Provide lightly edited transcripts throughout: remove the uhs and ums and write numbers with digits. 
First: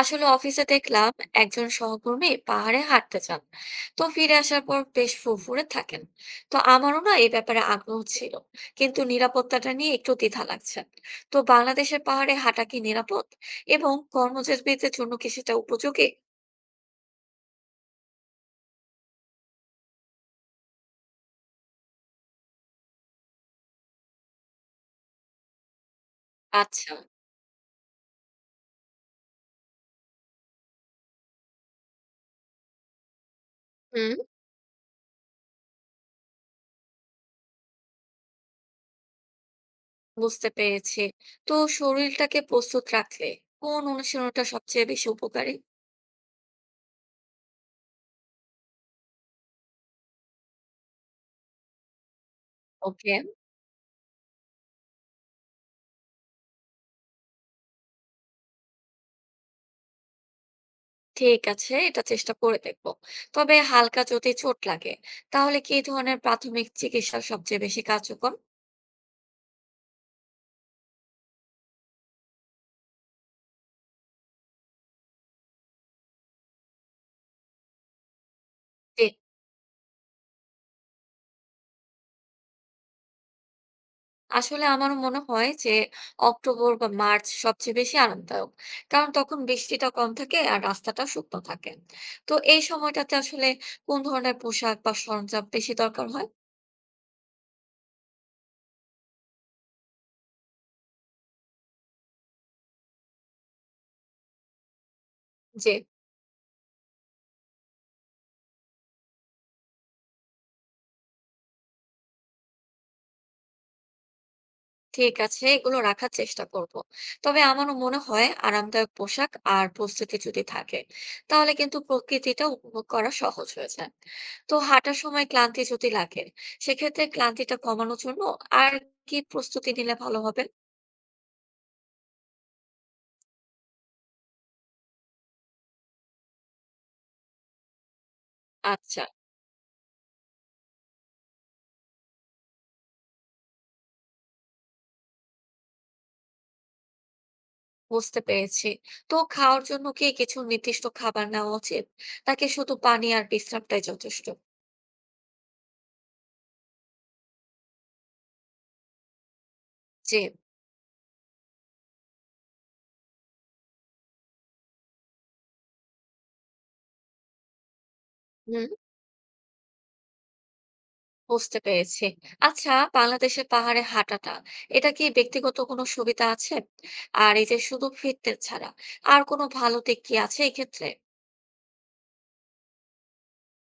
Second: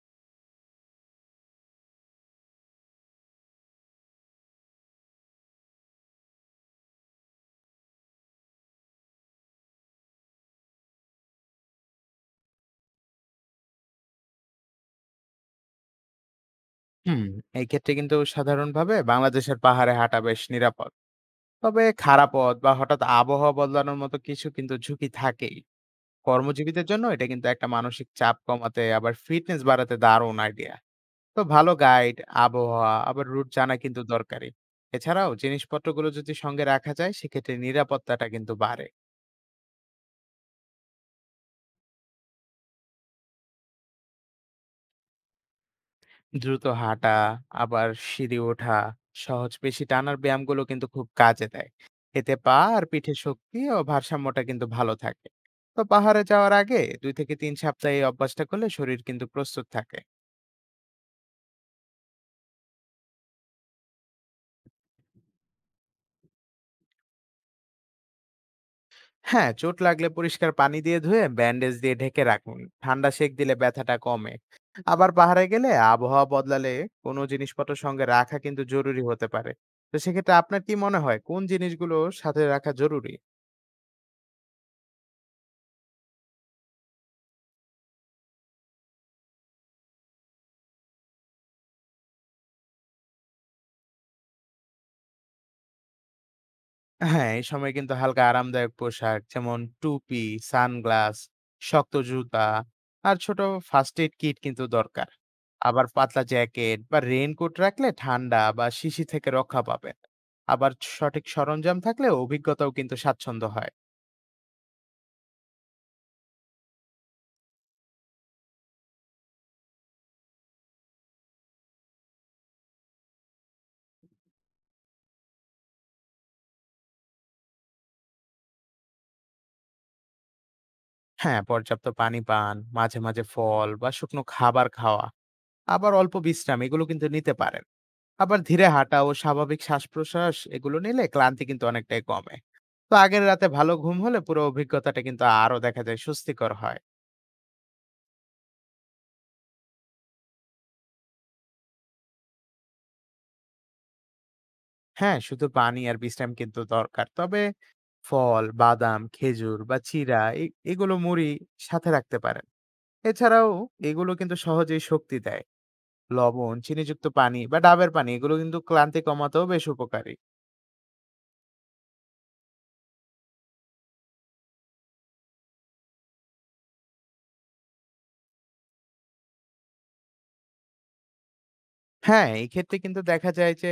আসলে অফিসে দেখলাম একজন সহকর্মী পাহাড়ে হাঁটতে চান। তো ফিরে আসার পর বেশ ফুরফুরে থাকেন। তো আমারও না এই ব্যাপারে আগ্রহ ছিল, কিন্তু নিরাপত্তাটা নিয়ে একটু দ্বিধা লাগছে। তো বাংলাদেশের পাহাড়ে হাঁটা কি নিরাপদ এবং কর্মজীবীদের জন্য কি সেটা উপযোগী? হুম। এই ক্ষেত্রে কিন্তু সাধারণভাবে বাংলাদেশের পাহাড়ে হাঁটা বেশ নিরাপদ। তবে খারাপ পথ বা হঠাৎ আবহাওয়া বদলানোর মতো কিছু কিন্তু ঝুঁকি থাকেই। কর্মজীবীদের আচ্ছা। জন্য এটা কিন্তু একটা মানসিক চাপ কমাতে আবার ফিটনেস বাড়াতে দারুণ আইডিয়া। তো ভালো গাইড, আবহাওয়া আবার রুট জানা কিন্তু হুম। দরকারি। এছাড়াও জিনিসপত্রগুলো যদি সঙ্গে রাখা যায় সেক্ষেত্রে নিরাপত্তাটা কিন্তু বাড়ে। বুঝতে পেরেছি। তো শরীরটাকে প্রস্তুত রাখলে কোন অনুশীলনটা সবচেয়ে বেশি উপকারী? দ্রুত হাঁটা, আবার সিঁড়ি ওঠা, সহজ পেশি টানার ব্যায়ামগুলো কিন্তু খুব কাজে দেয়। এতে পা আর ওকে। পিঠের শক্তি ও ভারসাম্যটা কিন্তু ভালো থাকে। তো পাহাড়ে যাওয়ার আগে ২ থেকে ৩ সপ্তাহ এই অভ্যাসটা করলে শরীর কিন্তু প্রস্তুত থাকে। ঠিক আছে, এটা চেষ্টা করে দেখবো। তবে হালকা যদি চোট লাগে, তাহলে কি ধরনের প্রাথমিক চিকিৎসা সবচেয়ে বেশি কার্যকর? হ্যাঁ, চোট লাগলে পরিষ্কার পানি দিয়ে ধুয়ে ব্যান্ডেজ দিয়ে ঢেকে রাখুন। ঠান্ডা সেঁক দিলে ব্যথাটা কমে। আবার পাহাড়ে গেলে আবহাওয়া বদলালে কোনো জিনিসপত্র সঙ্গে রাখা কিন্তু জরুরি যে, হতে পারে। তো সেক্ষেত্রে আপনার কি মনে হয় কোন জিনিসগুলো সাথে রাখা জরুরি? আসলে আমার মনে হয় যে অক্টোবর বা মার্চ সবচেয়ে বেশি আরামদায়ক, কারণ তখন বৃষ্টিটা কম থাকে আর রাস্তাটা শুকনো থাকে। তো এই সময়টাতে আসলে কোন ধরনের পোশাক বা সরঞ্জাম বেশি দরকার? হ্যাঁ, এই সময় কিন্তু হালকা আরামদায়ক পোশাক যেমন টুপি, সানগ্লাস, শক্ত জুতা আর ছোট ফার্স্ট এইড কিট কিন্তু দরকার। হয়। আবার পাতলা জ্যাকেট বা রেইনকোট রাখলে ঠান্ডা বা শিশি থেকে রক্ষা পাবেন। আবার সঠিক সরঞ্জাম থাকলে অভিজ্ঞতাও কিন্তু স্বাচ্ছন্দ্য হয়। ঠিক আছে, এগুলো রাখার চেষ্টা করব। তবে আমারও মনে হয় আরামদায়ক পোশাক আর প্রস্তুতি যদি থাকে, তাহলে কিন্তু প্রকৃতিটা উপভোগ করা সহজ হয়ে যায়। তো হাঁটার সময় ক্লান্তি যদি লাগে, সেক্ষেত্রে ক্লান্তিটা কমানোর জন্য আর কি প্রস্তুতি নিলে ভালো হবে? হ্যাঁ, পর্যাপ্ত পানি পান, মাঝে, মাঝে ফল বা শুকনো খাবার খাওয়া, আবার অল্প বিশ্রাম এগুলো কিন্তু নিতে পারেন। আবার ধীরে হাঁটা আচ্ছা। ও স্বাভাবিক শ্বাসপ্রশ্বাস এগুলো নিলে ক্লান্তি কিন্তু অনেকটাই কমে। তো আগের রাতে ভালো ঘুম হলে পুরো অভিজ্ঞতাটা কিন্তু আরো দেখা যায় স্বস্তিকর হয়। বুঝতে পেরেছি। তো খাওয়ার জন্য কি কিছু নির্দিষ্ট খাবার নেওয়া উচিত, নাকি শুধু পানি আর বিশ্রামটাই যথেষ্ট? হ্যাঁ শুধু পানি আর বিশ্রাম কিন্তু দরকার। তবে ফল, বাদাম, খেজুর বা জি। চিরা এগুলো, মুড়ি সাথে রাখতে পারেন। এছাড়াও এগুলো কিন্তু সহজেই শক্তি দেয়। লবণ চিনিযুক্ত পানি বা ডাবের পানি এগুলো কিন্তু হুম। ক্লান্তি কমাতেও বেশ উপকারী। বুঝতে পেরেছি। আচ্ছা, বাংলাদেশের পাহাড়ে হাঁটাটা, এটা কি ব্যক্তিগত কোনো সুবিধা আছে? আর এই যে শুধু ফিটনেস ছাড়া আর কোনো ভালো দিক কি আছে এক্ষেত্রে? হ্যাঁ, এক্ষেত্রে কিন্তু দেখা যায় যে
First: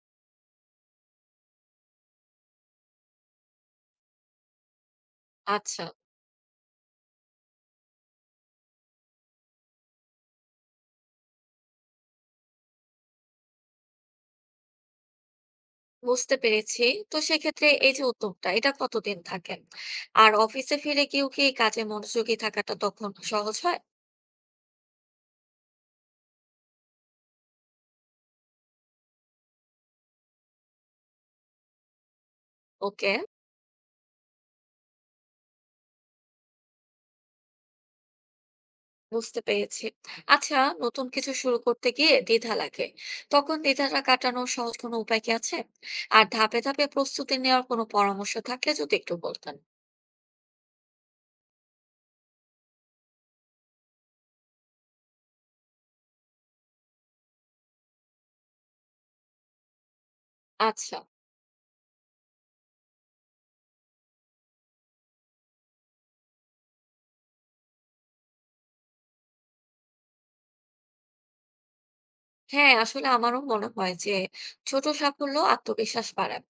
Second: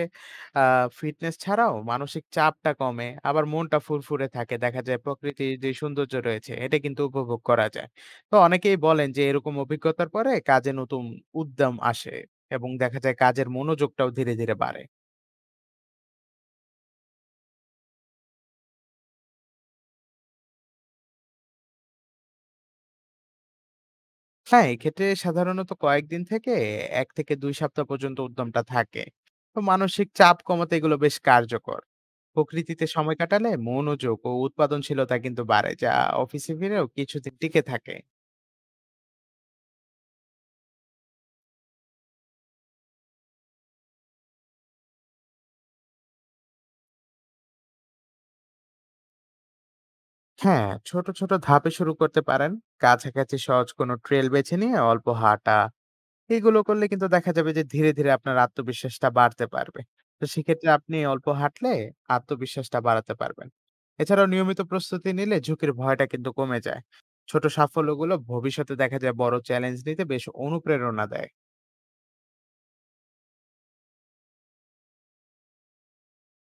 আ ফিটনেস ছাড়াও মানসিক চাপটা কমে। আবার মনটা ফুরফুরে থাকে। দেখা যায় প্রকৃতির যে আচ্ছা। সৌন্দর্য রয়েছে এটা কিন্তু উপভোগ করা যায়। তো অনেকেই বলেন যে এরকম অভিজ্ঞতার পরে কাজে নতুন উদ্যম আসে এবং দেখা যায় কাজের মনোযোগটাও ধীরে, ধীরে বাড়ে। বুঝতে পেরেছি। তো সেক্ষেত্রে এই যে উদ্যোগটা, এটা কতদিন থাকে? আর অফিসে ফিরে গিয়েও কি কাজে মনোযোগী থাকাটা তখন সহজ হয়? হ্যাঁ, এক্ষেত্রে সাধারণত কয়েকদিন থেকে ১ থেকে ২ সপ্তাহ পর্যন্ত উদ্যমটা থাকে। তো মানসিক চাপ কমাতে এগুলো বেশ কার্যকর। প্রকৃতিতে ওকে। সময় কাটালে মনোযোগ ও উৎপাদনশীলতা কিন্তু বাড়ে, যা অফিসে ফিরেও কিছুদিন টিকে থাকে। বুঝতে পেরেছি। আচ্ছা, নতুন কিছু শুরু করতে গিয়ে দ্বিধা লাগে। তখন দ্বিধাটা কাটানোর সহজ কোনো উপায় কি আছে? আর ধাপে ধাপে প্রস্তুতি নেওয়ার কোনো পরামর্শ থাকলে যদি একটু বলতেন। হ্যাঁ, ছোট, ছোট ধাপে শুরু করতে পারেন। কাছাকাছি সহজ কোনো ট্রেল বেছে নিয়ে অল্প হাঁটা এগুলো করলে কিন্তু দেখা যাবে যে ধীরে, ধীরে আপনার আত্মবিশ্বাসটা বাড়তে পারবে। তো সেক্ষেত্রে আপনি আচ্ছা। অল্প হাঁটলে আত্মবিশ্বাসটা বাড়াতে পারবেন। এছাড়াও নিয়মিত প্রস্তুতি নিলে ঝুঁকির ভয়টা কিন্তু কমে যায়। ছোট সাফল্যগুলো ভবিষ্যতে দেখা যায় বড় চ্যালেঞ্জ নিতে বেশ অনুপ্রেরণা দেয়। হ্যাঁ, আসলে আমারও মনে হয় যে ছোট সাফল্য আত্মবিশ্বাস বাড়ায়।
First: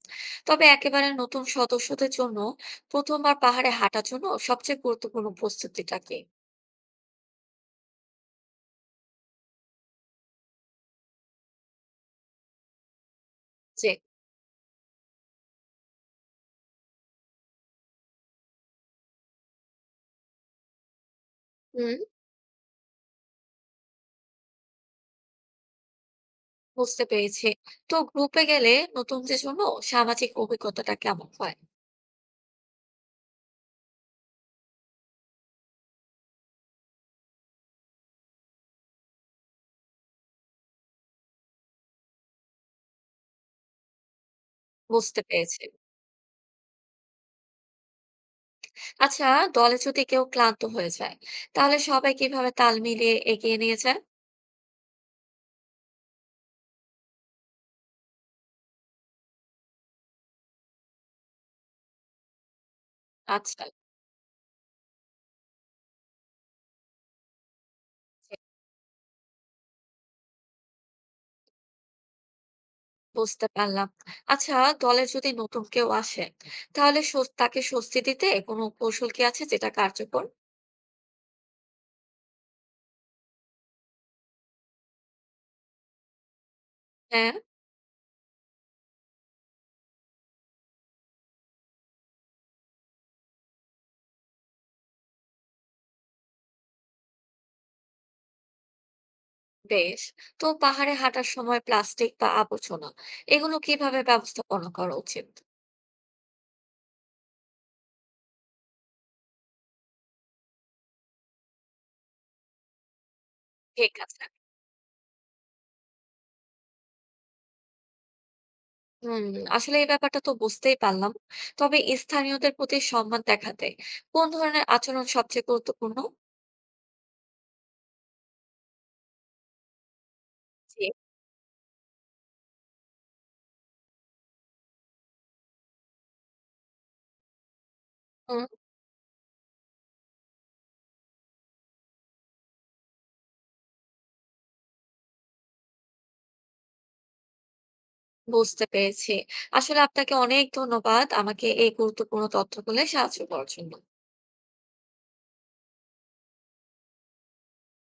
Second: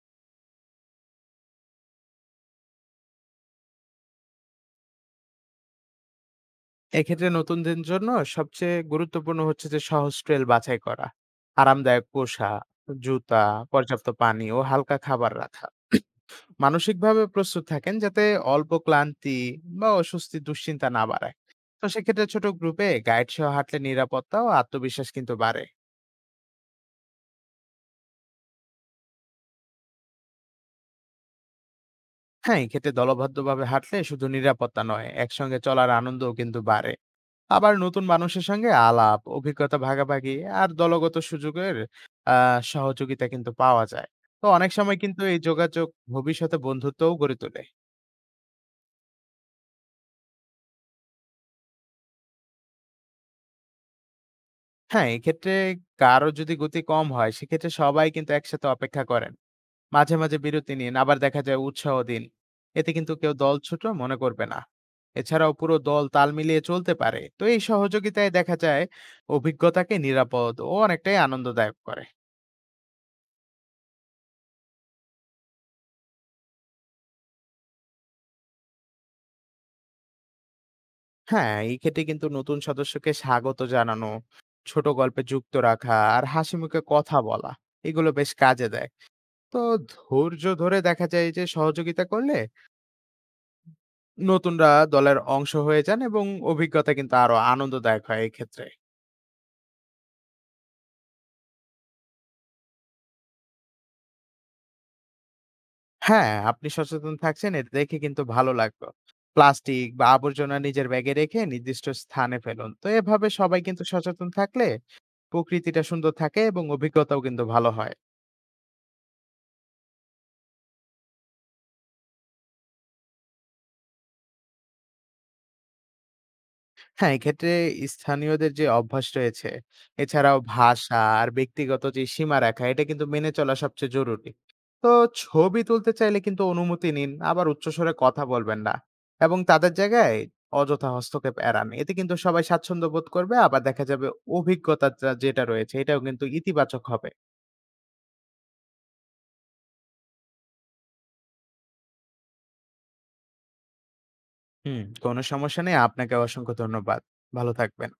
তবে একেবারে নতুন সদস্যদের জন্য ১ম বার পাহাড়ে হাঁটার জন্য সবচেয়ে গুরুত্বপূর্ণ প্রস্তুতিটা কি? এক্ষেত্রে নতুনদের জন্য সবচেয়ে গুরুত্বপূর্ণ হচ্ছে যে সহজ ট্রেল বাছাই করা, আরামদায়ক পোশাক, জুতা, যে। পর্যাপ্ত পানি ও হালকা খাবার রাখা। মানসিকভাবে প্রস্তুত থাকেন যাতে অল্প ক্লান্তি বা অস্বস্তি দুশ্চিন্তা না বাড়ায়। তো হুম, সেক্ষেত্রে ছোট গ্রুপে গাইড সহ হাঁটলে নিরাপত্তা ও আত্মবিশ্বাস কিন্তু বাড়ে। বুঝতে পেরেছি। তো গ্রুপে গেলে নতুনদের জন্য সামাজিক অভিজ্ঞতাটা কেমন হয়? হ্যাঁ এক্ষেত্রে দলবদ্ধভাবে হাঁটলে শুধু নিরাপত্তা নয়, একসঙ্গে চলার আনন্দও কিন্তু বাড়ে। আবার নতুন মানুষের সঙ্গে আলাপ, অভিজ্ঞতা ভাগাভাগি আর দলগত সুযোগের সহযোগিতা কিন্তু পাওয়া যায়। তো অনেক সময় বুঝতে কিন্তু এই পেরেছি। যোগাযোগ ভবিষ্যতে বন্ধুত্বও গড়ে তোলে। আচ্ছা, দলে যদি কেউ ক্লান্ত হয়ে যায়, তাহলে সবাই কিভাবে তাল মিলিয়ে এগিয়ে নিয়ে যায়? হ্যাঁ এক্ষেত্রে কারো যদি গতি কম হয় সেক্ষেত্রে সবাই কিন্তু একসাথে অপেক্ষা করে না। মাঝে, মাঝে বিরতি নিন, আবার দেখা যায় উৎসাহ দিন। এতে কিন্তু কেউ দল আচ্ছা। ছোট মনে করবে না। এছাড়াও পুরো দল তাল মিলিয়ে চলতে পারে। তো এই সহযোগিতায় দেখা যায় অভিজ্ঞতাকে নিরাপদ ও অনেকটাই আনন্দদায়ক করে। বুঝতে পারলাম। আচ্ছা, দলে যদি নতুন কেউ আসে, তাহলে তাকে স্বস্তি দিতে কোনো কৌশল কি আছে যেটা কার্যকর? হ্যাঁ, এই ক্ষেত্রে কিন্তু নতুন সদস্যকে স্বাগত জানানো, ছোট গল্পে যুক্ত রাখা আর হাসিমুখে কথা হ্যাঁ। বলা এগুলো বেশ কাজে দেয়। তো ধৈর্য ধরে দেখা যায় যে সহযোগিতা করলে নতুনরা দলের অংশ হয়ে যান এবং অভিজ্ঞতা কিন্তু আরো আনন্দদায়ক হয় এক্ষেত্রে। বেশ। তো পাহাড়ে হাঁটার সময় প্লাস্টিক বা আবর্জনা, এগুলো কিভাবে ব্যবস্থাপনা করা উচিত? হ্যাঁ, আপনি সচেতন থাকছেন এটা দেখে কিন্তু ভালো লাগলো। প্লাস্টিক বা আবর্জনা নিজের ব্যাগে রেখে নির্দিষ্ট স্থানে ফেলুন। তো এভাবে সবাই কিন্তু ঠিক আছে। সচেতন থাকলে প্রকৃতিটা সুন্দর থাকে এবং অভিজ্ঞতাও কিন্তু ভালো হয়। হুম। আসলে এই ব্যাপারটা তো বুঝতেই পারলাম, তবে স্থানীয়দের প্রতি সম্মান দেখাতে কোন ধরনের আচরণ সবচেয়ে গুরুত্বপূর্ণ? হ্যাঁ, এক্ষেত্রে স্থানীয়দের যে অভ্যাস রয়েছে, এছাড়াও জি। ভাষা আর ব্যক্তিগত যে সীমারেখা, এটা কিন্তু মেনে চলা সবচেয়ে জরুরি। তো ছবি তুলতে চাইলে কিন্তু অনুমতি নিন, আবার উচ্চস্বরে কথা হুম। বলবেন না এবং তাদের জায়গায় অযথা হস্তক্ষেপ এড়ান। এতে কিন্তু সবাই স্বাচ্ছন্দ্য বোধ করবে, আবার দেখা যাবে অভিজ্ঞতাটা যেটা রয়েছে, এটাও কিন্তু ইতিবাচক হবে। বুঝতে পেরেছি। আসলে আপনাকে অনেক ধন্যবাদ আমাকে এই গুরুত্বপূর্ণ তথ্যগুলো সাহায্য করার জন্য। হুম, কোনো সমস্যা নেই। আপনাকে অসংখ্য ধন্যবাদ। ভালো থাকবেন।